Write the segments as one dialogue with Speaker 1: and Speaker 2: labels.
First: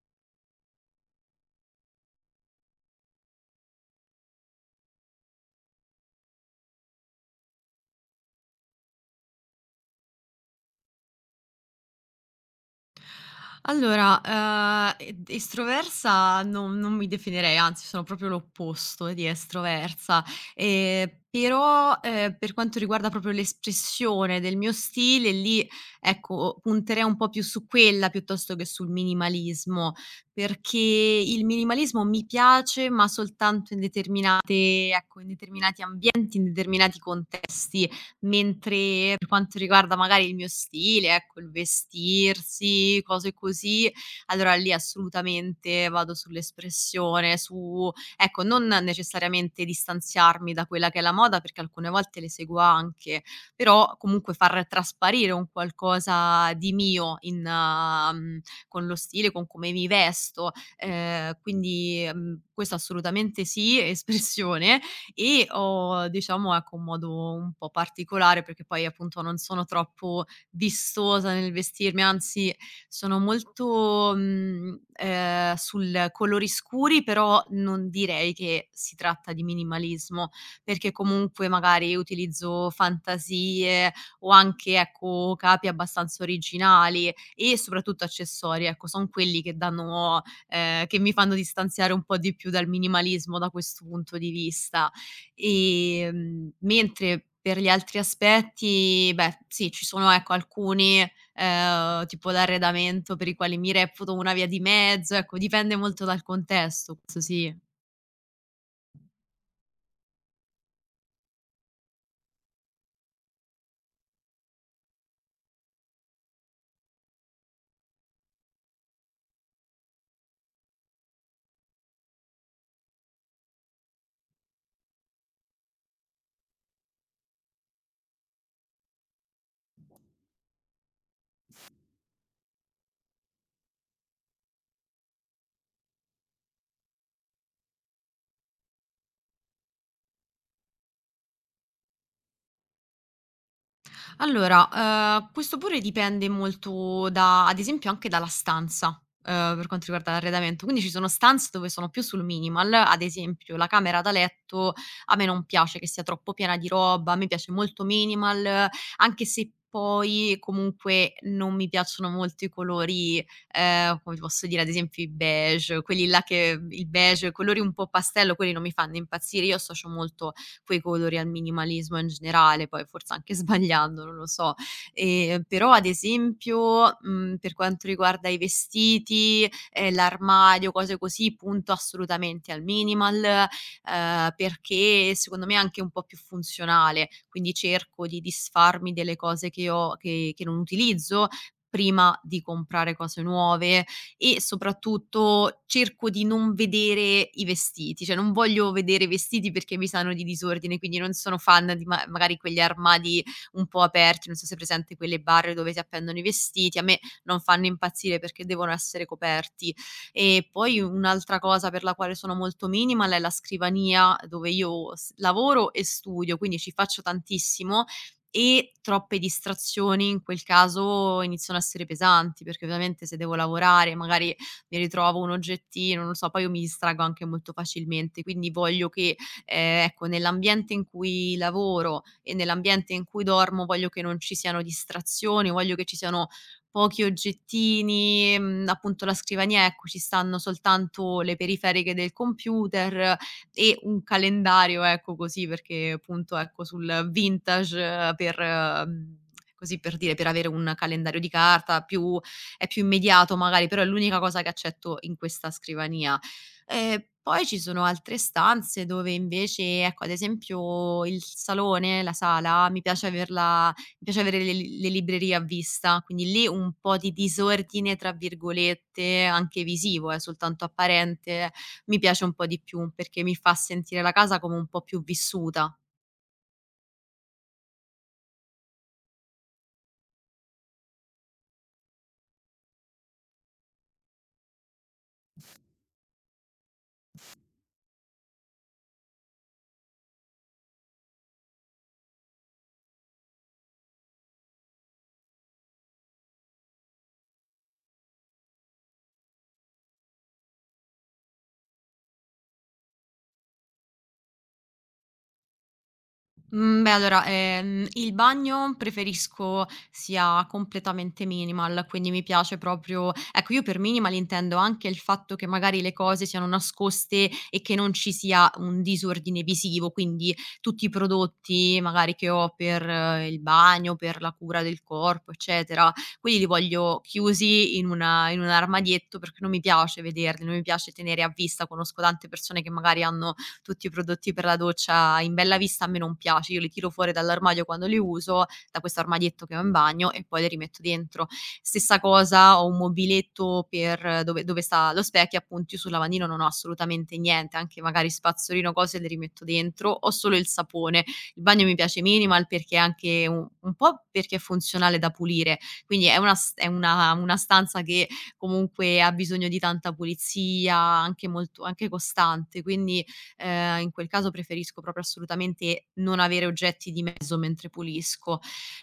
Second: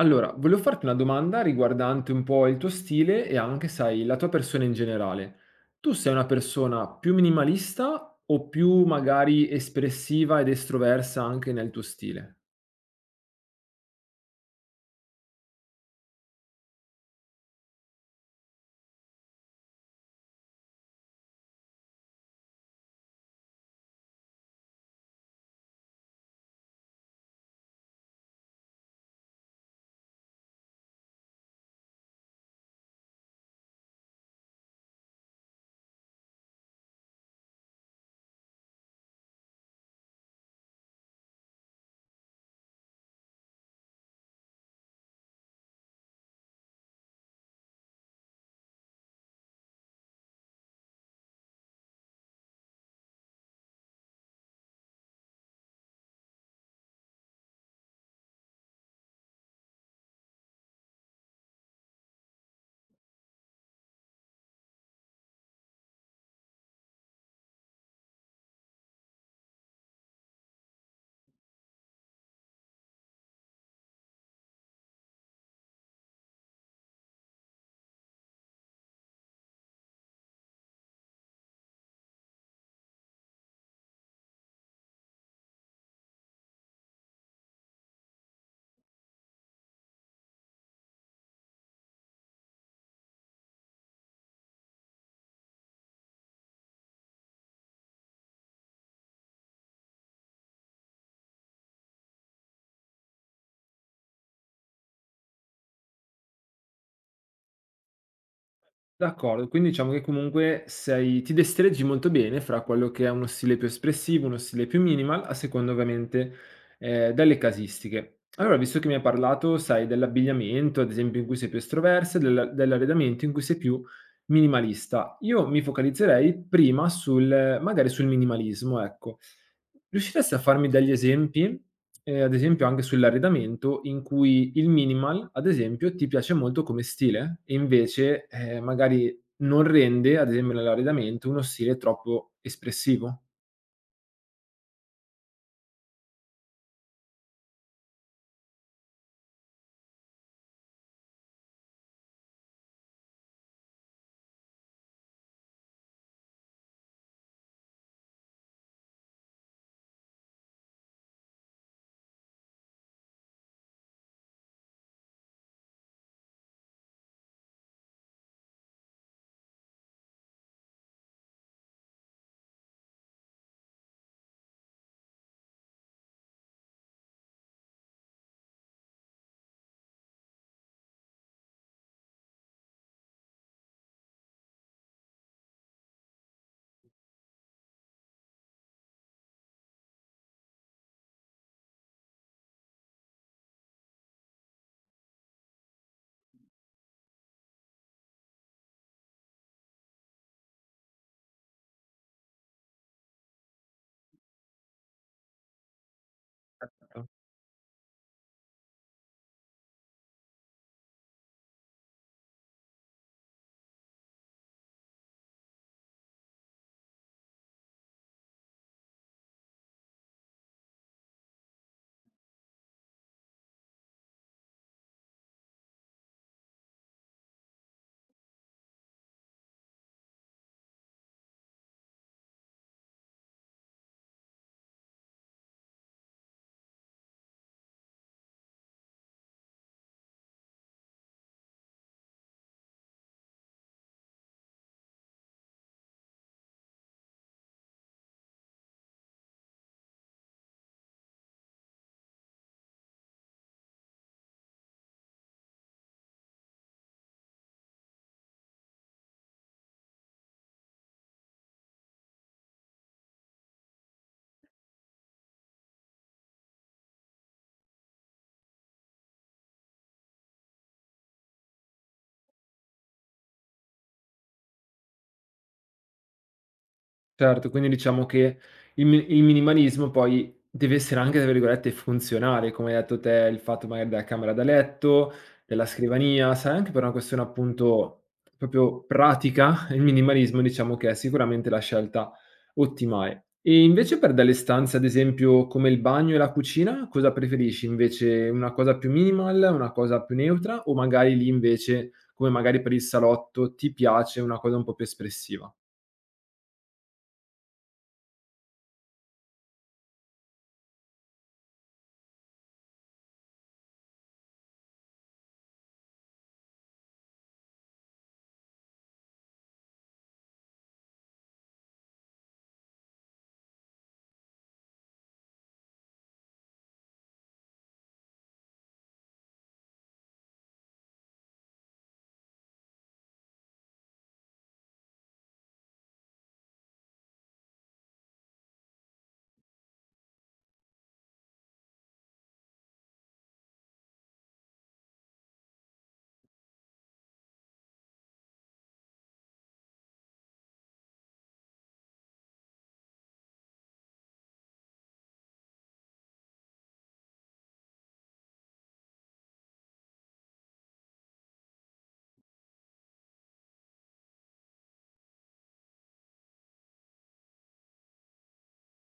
Speaker 1: Allora, volevo farti una domanda riguardante un po' il tuo stile e anche, sai, la tua persona in generale. Tu sei una persona più minimalista o più magari espressiva ed estroversa anche nel tuo stile?
Speaker 2: Allora, ed estroversa non mi definirei, anzi sono proprio l'opposto di estroversa, però, per quanto riguarda proprio l'espressione del mio stile lì, ecco, punterei un po' più su quella piuttosto che sul minimalismo, perché il minimalismo mi piace, ma soltanto in determinate ecco, in determinati ambienti, in determinati contesti. Mentre per quanto riguarda magari il mio stile, ecco, il vestirsi, cose così, allora lì assolutamente vado sull'espressione, su ecco, non necessariamente distanziarmi da quella che è la moda, perché alcune volte le seguo anche, però comunque far trasparire un qualcosa di mio in, con lo stile, con come mi vesto. Quindi, mhmm, questo assolutamente sì, espressione, e ho diciamo ecco un modo un po' particolare perché poi appunto non sono troppo vistosa nel vestirmi, anzi sono molto, mhmm, sul colori scuri, però non direi che si tratta di minimalismo, perché comunque magari utilizzo fantasie o anche ecco capi abbastanza originali e soprattutto accessori, ecco son quelli che danno, che mi fanno distanziare un po' di più dal minimalismo da questo punto di vista. Mentre per gli altri aspetti, beh, sì, ci sono ecco alcuni, tipo l'arredamento per i quali mi reputo una via di mezzo, ecco dipende molto dal contesto, questo sì.
Speaker 1: D'accordo, quindi diciamo che comunque sei ti destreggi molto bene fra quello che è uno stile più espressivo, uno stile più minimal, a seconda ovviamente, delle casistiche. Allora, visto che mi hai parlato, sai, dell'abbigliamento, ad esempio, in cui sei più estroversa, della dell'arredamento in cui sei più minimalista. Io mi focalizzerei prima sul magari sul minimalismo, ecco. Riusciresti a farmi degli esempi? Ad esempio anche sull'arredamento in cui il minimal, ad esempio, ti piace molto come stile e invece, magari non rende, ad esempio nell'arredamento, uno stile troppo espressivo.
Speaker 2: Allora, questo pure dipende molto da ad esempio anche dalla stanza, per quanto riguarda l'arredamento. Quindi ci sono stanze dove sono più sul minimal, ad esempio la camera da letto a me non piace che sia troppo piena di roba, a me piace molto minimal, anche se poi comunque non mi piacciono molto i colori, come ti posso dire, ad esempio i beige, quelli là che il beige, colori un po' pastello, quelli non mi fanno impazzire. Io associo molto quei colori, al minimalismo in generale, poi forse anche sbagliando, non lo so. Però ad esempio, mhmm, per quanto riguarda i vestiti, l'armadio, cose così, punto assolutamente al minimal, perché secondo me è anche un po' più funzionale, quindi cerco di disfarmi delle cose che ho che non utilizzo prima di comprare cose nuove, e soprattutto cerco di non vedere i vestiti, cioè non voglio vedere i vestiti perché mi sanno di disordine, quindi non sono fan di ma magari quegli armadi un po' aperti, non so se è presente quelle barre dove si appendono i vestiti, a me non fanno impazzire perché devono essere coperti. E poi un'altra cosa per la quale sono molto minimal è la scrivania dove io s lavoro e studio, quindi ci faccio tantissimo e troppe distrazioni in quel caso iniziano a essere pesanti, perché ovviamente se devo lavorare magari mi ritrovo un oggettino, non lo so, poi io mi distraggo anche molto facilmente, quindi voglio che, ecco, nell'ambiente in cui lavoro e nell'ambiente in cui dormo voglio che non ci siano distrazioni, voglio che ci siano pochi oggettini, mhmm, appunto la scrivania, ecco, ci stanno soltanto le periferiche del computer, e un calendario, ecco, così perché appunto, ecco, sul vintage per mhmm, così per dire, per avere un calendario di carta più è più immediato magari, però è l'unica cosa che accetto in questa scrivania. Poi ci sono altre stanze dove invece ecco, ad esempio il salone, la sala, mi piace avere le librerie a vista, quindi lì un po' di "disordine" tra virgolette, anche visivo soltanto apparente, mi piace un po' di più, perché mi fa sentire la casa come un po' più vissuta.
Speaker 1: Certo, quindi diciamo che il minimalismo poi deve essere anche, tra virgolette, "funzionale", come hai detto te, il fatto magari della camera da letto, della scrivania, sai, anche per una questione appunto proprio pratica, il minimalismo diciamo che è sicuramente la scelta ottimale. E invece per delle stanze, ad esempio, come il bagno e la cucina, cosa preferisci invece? Una cosa più minimal, una cosa più neutra o magari lì invece, come magari per il salotto, ti piace una cosa un po' più espressiva?
Speaker 2: Mhmm, beh, allora, il bagno preferisco sia completamente minimal, quindi mi piace proprio ecco, io per minimal intendo anche il fatto che magari le cose siano nascoste e che non ci sia un disordine visivo, quindi tutti i prodotti magari che ho per il bagno, per la cura del corpo, eccetera, quelli li voglio chiusi in una in un armadietto perché non mi piace vederli, non mi piace tenere a vista. Conosco tante persone che magari hanno tutti i prodotti per la doccia in bella vista a me non piace, io li tiro fuori dall'armadio quando li uso, da questo armadietto che ho in bagno e poi li rimetto dentro. Stessa cosa, ho un mobiletto per dove sta lo specchio, appunto, io sul lavandino non ho assolutamente niente, anche magari spazzolino, cose le rimetto dentro, ho solo il sapone. Il bagno mi piace minimal perché è anche un po' perché è funzionale da pulire, quindi è una stanza che comunque ha bisogno di tanta pulizia, anche molto anche costante, quindi in quel caso preferisco proprio assolutamente non avere oggetti di mezzo mentre pulisco.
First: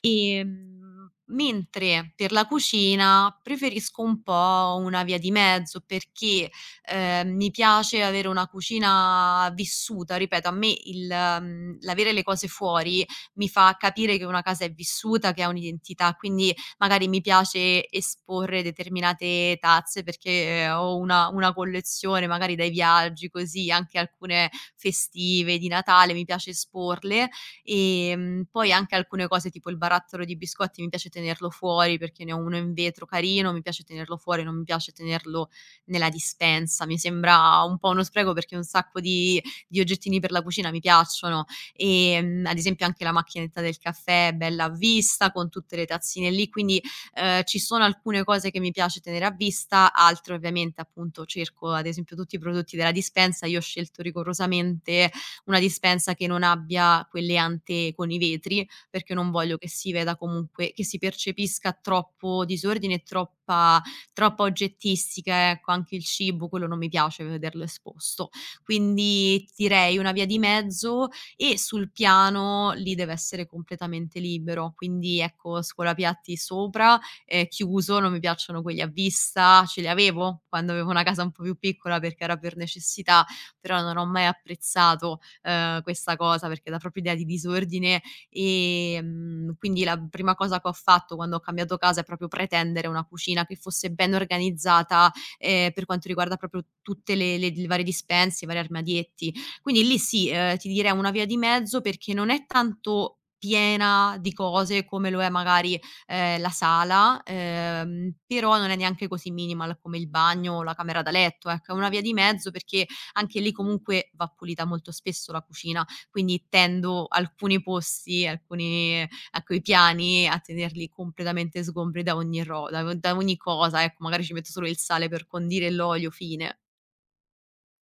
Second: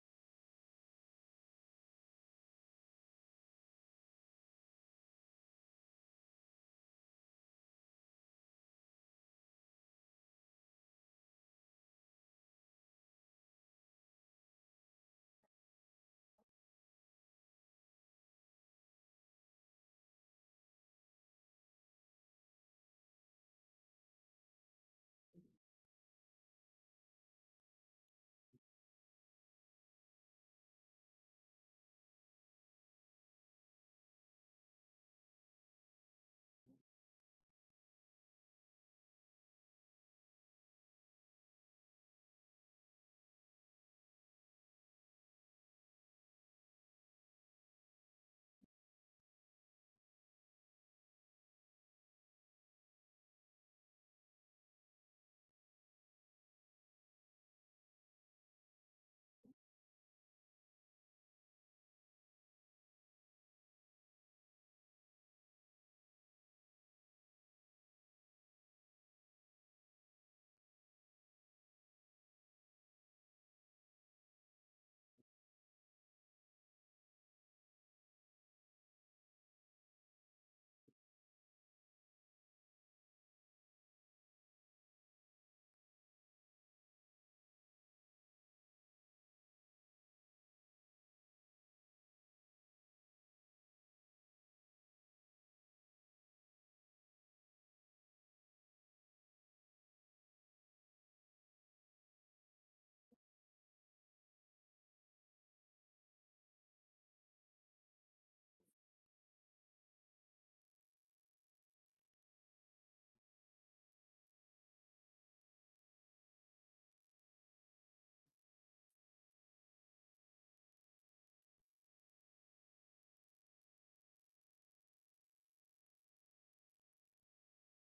Speaker 2: Ehm, Mentre per la cucina preferisco un po' una via di mezzo perché, mi piace avere una cucina vissuta, ripeto a me il mhmm, l'avere le cose fuori mi fa capire che una casa è vissuta, che ha un'identità, quindi magari mi piace esporre determinate tazze perché ho una collezione magari dai viaggi così, anche alcune festive, di Natale, mi piace esporle. Poi anche alcune cose tipo il barattolo di biscotti mi piace tenerlo fuori perché ne ho uno in vetro carino, mi piace tenerlo fuori, non mi piace tenerlo nella dispensa. Mi sembra un po' uno spreco perché un sacco di oggettini per la cucina mi piacciono, ad esempio anche la macchinetta del caffè è bella a vista con tutte le tazzine lì, quindi, ci sono alcune cose che mi piace tenere a vista, altre ovviamente appunto cerco ad esempio tutti i prodotti della dispensa, io ho scelto rigorosamente una dispensa che non abbia quelle ante con i vetri, perché non voglio che si veda comunque che si percepisca troppo disordine e troppa oggettistica, ecco, anche il cibo, quello non mi piace vederlo esposto. Quindi, ti direi una via di mezzo, e sul piano lì deve essere completamente libero. Quindi ecco, scuolapiatti sopra, chiuso, non mi piacciono quelli a vista, ce li avevo quando avevo una casa un po' più piccola perché era per necessità, però non ho mai apprezzato, questa cosa perché dà proprio idea di disordine, quindi la prima cosa che ho fatto quando ho cambiato casa è proprio pretendere una cucina che fosse ben organizzata, per quanto riguarda proprio tutte le varie dispense, i vari armadietti. Quindi lì sì, ti direi una via di mezzo perché non è tanto piena di cose come lo è magari, la sala, però non è neanche così minimal come il bagno o la camera da letto, ecco. È una via di mezzo perché anche lì comunque va pulita molto spesso la cucina, quindi tendo alcuni posti, alcuni ecco, i piani a tenerli completamente sgombri da ogni cosa, ecco. Magari ci metto solo il sale per condire e l'olio, fine.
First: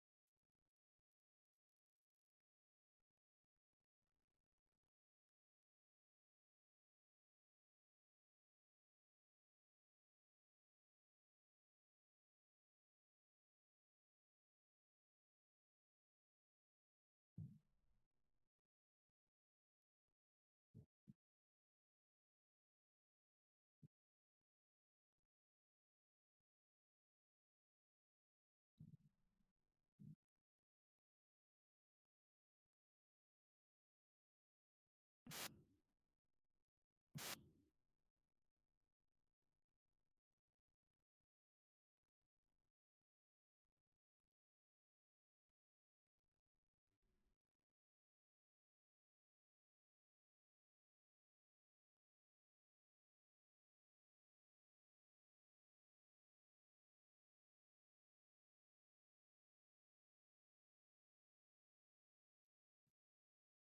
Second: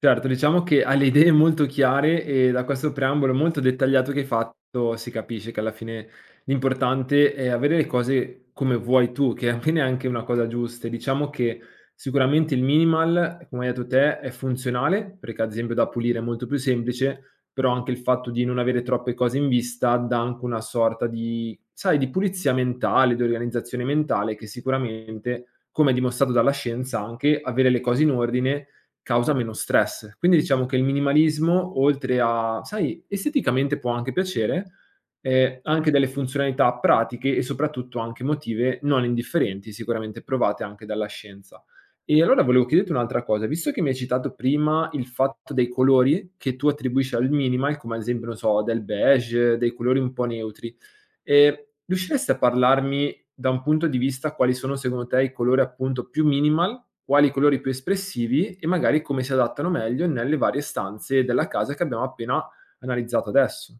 Speaker 1: Certo, diciamo che ha le idee molto chiare e da questo preambolo molto dettagliato che hai fatto si capisce che alla fine l'importante è avere le cose come vuoi tu, che alla fine è anche una cosa giusta. E diciamo che sicuramente il minimal, come hai detto te, è funzionale, perché ad esempio da pulire è molto più semplice, però anche il fatto di non avere troppe cose in vista dà anche una sorta di, sai, di pulizia mentale, di organizzazione mentale che sicuramente, come è dimostrato dalla scienza, anche avere le cose in ordine causa meno stress. Quindi diciamo che il minimalismo, oltre a sai, esteticamente può anche piacere, ha anche delle funzionalità pratiche e soprattutto anche emotive non indifferenti, sicuramente provate anche dalla scienza. E allora volevo chiederti un'altra cosa, visto che mi hai citato prima il fatto dei colori che tu attribuisci al minimal, come ad esempio, non so, del beige, dei colori un po' neutri, Ehm, riusciresti a parlarmi, da un punto di vista, quali sono secondo te i colori appunto più minimal, quali colori più espressivi e magari come si adattano meglio nelle varie stanze della casa che abbiamo appena analizzato adesso?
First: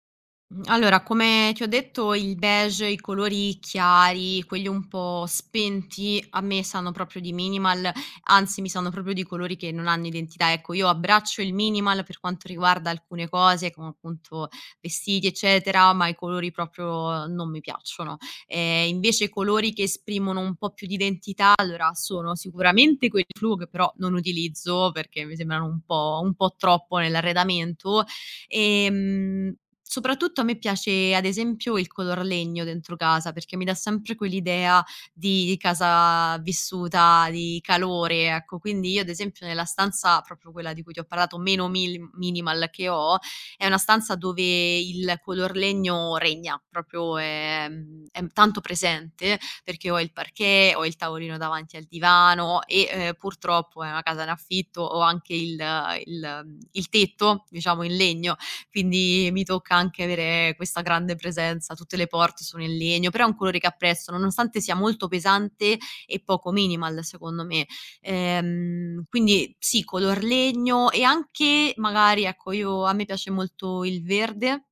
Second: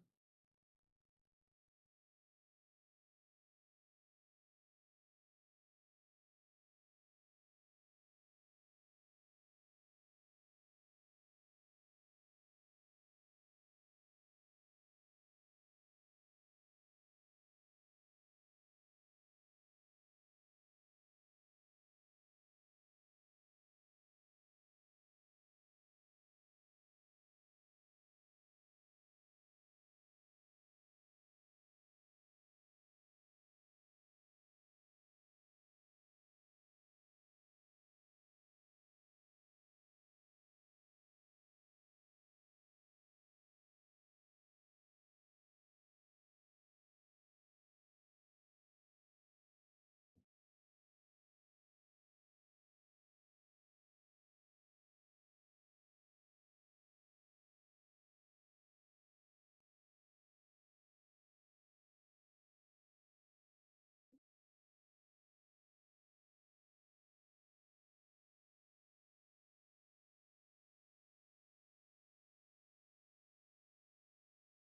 Speaker 2: Mhmm, allora come ti ho detto il beige, i colori chiari, quelli un po' spenti, a me sanno proprio di minimal, anzi mi sanno proprio di colori che non hanno identità. Ecco, io abbraccio il minimal per quanto riguarda alcune cose, come appunto vestiti eccetera, ma i colori proprio non mi piacciono. Invece i colori che esprimono un po' più di identità, allora sono sicuramente quelli flu, che però non utilizzo perché mi sembrano un po' troppo nell'arredamento, ehm. Soprattutto a me piace, ad esempio, il color legno dentro casa, perché mi dà sempre quell'idea di casa vissuta, di calore, ecco. Quindi io, ad esempio, nella stanza, proprio quella di cui ti ho parlato, meno mil minimal che ho, è una stanza dove il color legno regna, proprio è mhmm, è tanto presente, perché ho il parquet, ho il tavolino davanti al divano e, purtroppo è una casa in affitto, ho anche il mhmm, il tetto, diciamo, in legno, quindi mi tocca anche avere questa grande presenza. Tutte le porte sono in legno, però è un colore che apprezzo, nonostante sia molto pesante e poco minimal secondo me. Quindi sì, color legno e anche magari, ecco, io a me piace molto il verde.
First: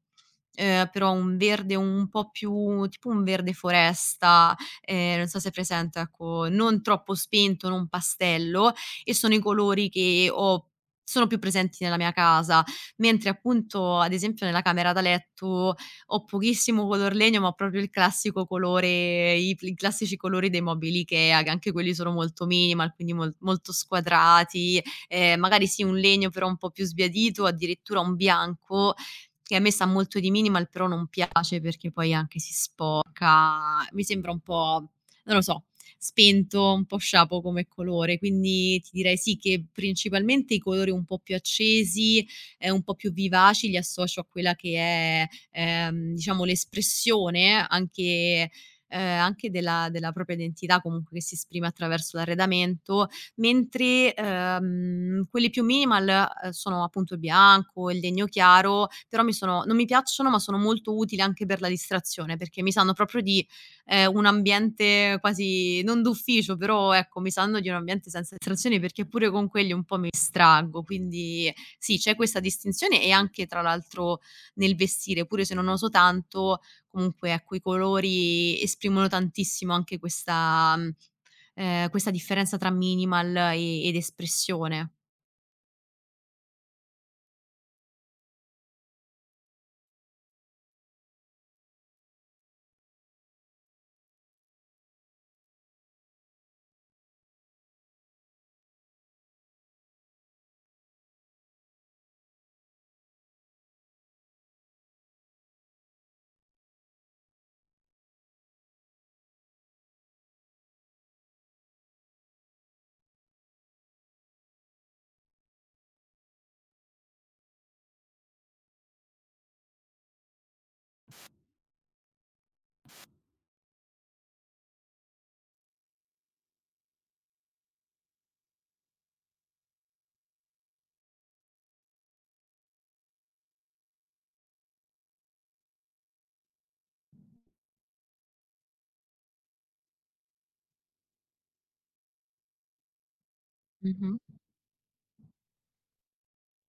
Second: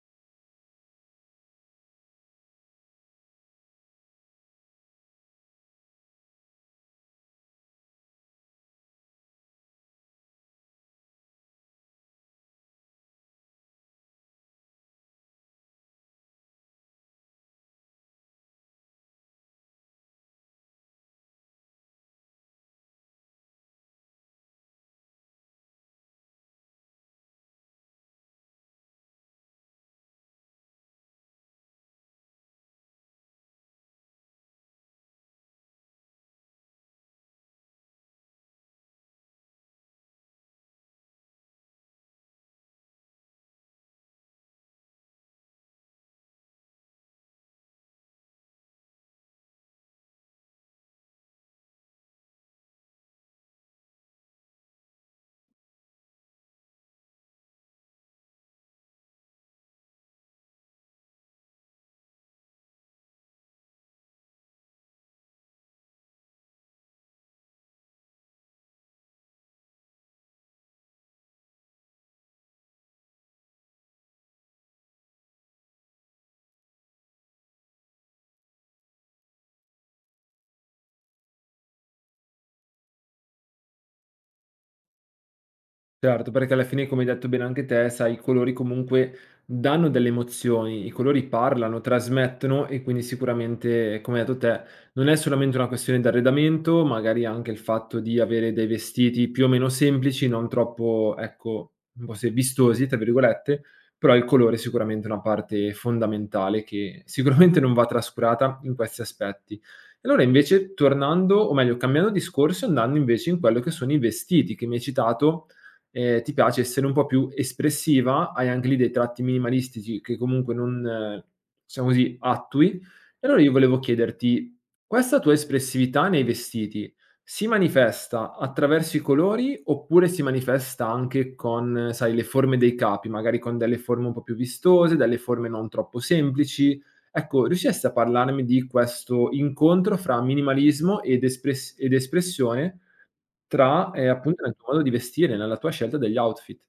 Speaker 2: Però un verde un po' più tipo un verde foresta, non so se è presente, ecco, non troppo spento, non pastello e sono i colori che ho sono più presenti nella mia casa mentre appunto, ad esempio, nella camera da letto ho pochissimo color legno, ma proprio il classico colore i classici colori dei mobili Ikea, che anche quelli sono molto minimal, quindi molto squadrati, magari sì un legno però un po' più sbiadito, addirittura un bianco, che a me sa molto di minimal, però non piace perché poi anche si sporca, mi sembra un po', non lo so, spento, un po' sciapo come colore. Quindi ti direi sì che principalmente i colori un po' più accesi, un po' più vivaci li associo a quella che è, diciamo l'espressione anche anche della propria identità comunque che si esprime attraverso l'arredamento, mentre, quelli più minimal, sono appunto il bianco, il legno chiaro, però mi sono non mi piacciono, ma sono molto utili anche per la distrazione, perché mi sanno proprio di, un ambiente quasi non d'ufficio, però ecco, mi sanno di un ambiente senza distrazioni perché pure con quelli un po' mi distraggo, quindi sì, c'è questa distinzione e anche tra l'altro nel vestire, pure se non oso tanto, comunque ecco i colori esprimono tantissimo anche questa mhmm, questa differenza tra minimal ed espressione.
Speaker 1: Certo, perché alla fine, come hai detto bene anche te, sai, i colori comunque danno delle emozioni, i colori parlano, trasmettono e quindi sicuramente, come hai detto te, non è solamente una questione di arredamento, magari anche il fatto di avere dei vestiti più o meno semplici, non troppo, ecco, un po' se vistosi, tra virgolette, però il colore è sicuramente una parte fondamentale che sicuramente non va trascurata in questi aspetti. Allora invece tornando, o meglio cambiando discorso, andando invece in quello che sono i vestiti che mi hai citato ti piace essere un po' più espressiva, hai anche lì dei tratti minimalistici che comunque non diciamo così, attui. E allora io volevo chiederti: questa tua espressività nei vestiti si manifesta attraverso i colori, oppure si manifesta anche con, sai, le forme dei capi, magari con delle forme un po' più vistose, delle forme non troppo semplici? Ecco, riusciresti a parlarmi di questo incontro fra minimalismo ed espressione, tra,
Speaker 2: Mh-mh.
Speaker 1: appunto nel tuo modo di vestire, nella tua scelta degli outfit.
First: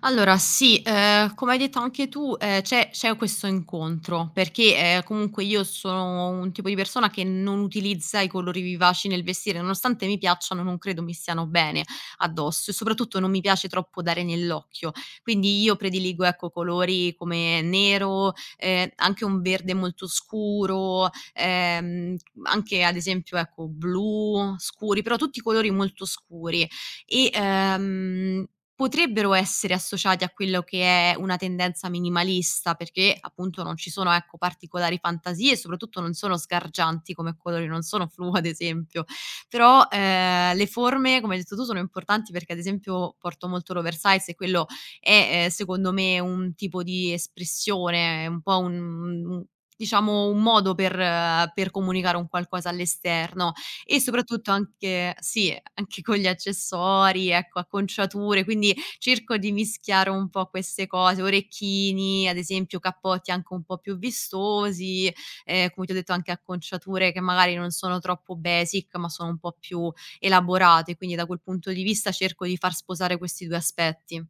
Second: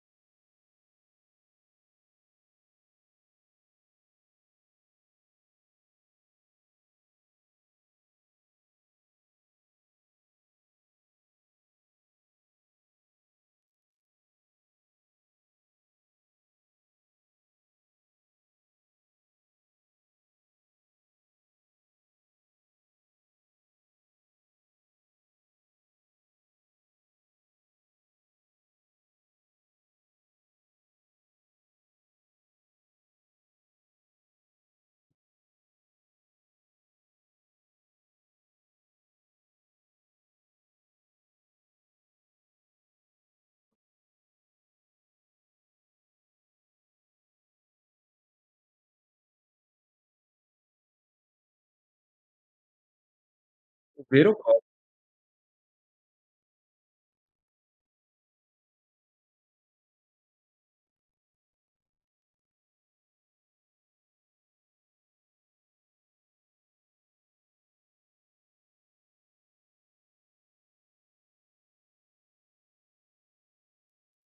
Speaker 2: Allora sì, come hai detto anche tu, c'è questo incontro, perché, comunque io sono un tipo di persona che non utilizza i colori vivaci nel vestire, nonostante mi piacciono, non credo mi stiano bene addosso e soprattutto non mi piace troppo dare nell'occhio. Quindi io prediligo, ecco, colori come nero, anche un verde molto scuro, anche ad esempio, ecco, blu scuri, però tutti colori molto scuri e, ehm. Potrebbero essere associati a quello che è una tendenza minimalista, perché appunto non ci sono, ecco, particolari fantasie e soprattutto non sono sgargianti come colori, non sono flu ad esempio. Però, le forme, come hai detto tu, sono importanti perché ad esempio porto molto l'oversize e quello è, secondo me un tipo di espressione, è un po' un diciamo un modo per comunicare un qualcosa all'esterno. E
Speaker 1: Ovvero
Speaker 2: soprattutto
Speaker 1: co
Speaker 2: anche sì, anche con gli accessori, ecco, acconciature, quindi cerco di mischiare un po' queste cose, orecchini, ad esempio cappotti anche un po' più vistosi, come ti ho detto anche acconciature che magari non sono troppo basic, ma sono un po' più elaborate, quindi da quel punto di vista cerco di far sposare questi 2 aspetti.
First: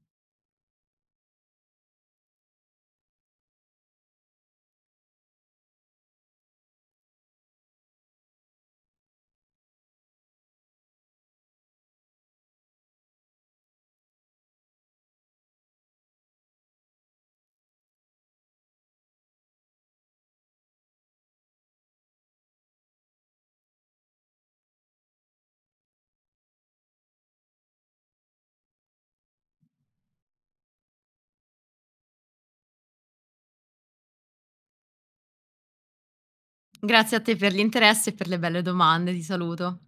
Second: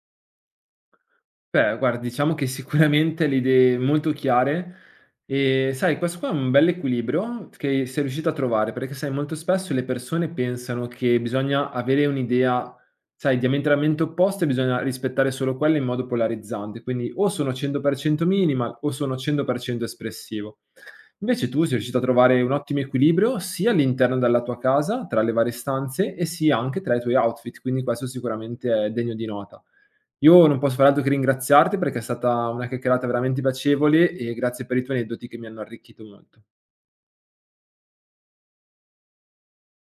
Speaker 1: Beh, guarda, diciamo che sicuramente le idee molto chiare e sai questo qua è un bell'equilibrio che sei riuscita a trovare, perché sai molto spesso le persone pensano che bisogna avere un'idea, sai, diametralmente opposta e bisogna rispettare solo quella in modo polarizzante. Quindi o sono 100% minimal o sono 100% espressivo. Invece tu sei riuscito a trovare un ottimo equilibrio sia all'interno della tua casa, tra le varie stanze, e sia anche tra i tuoi outfit, quindi questo sicuramente è degno di nota. Io non posso far altro che ringraziarti perché è stata una chiacchierata veramente piacevole e grazie per i tuoi aneddoti che mi hanno arricchito molto.
Speaker 2: Grazie a te per l'interesse e per le belle domande, ti saluto.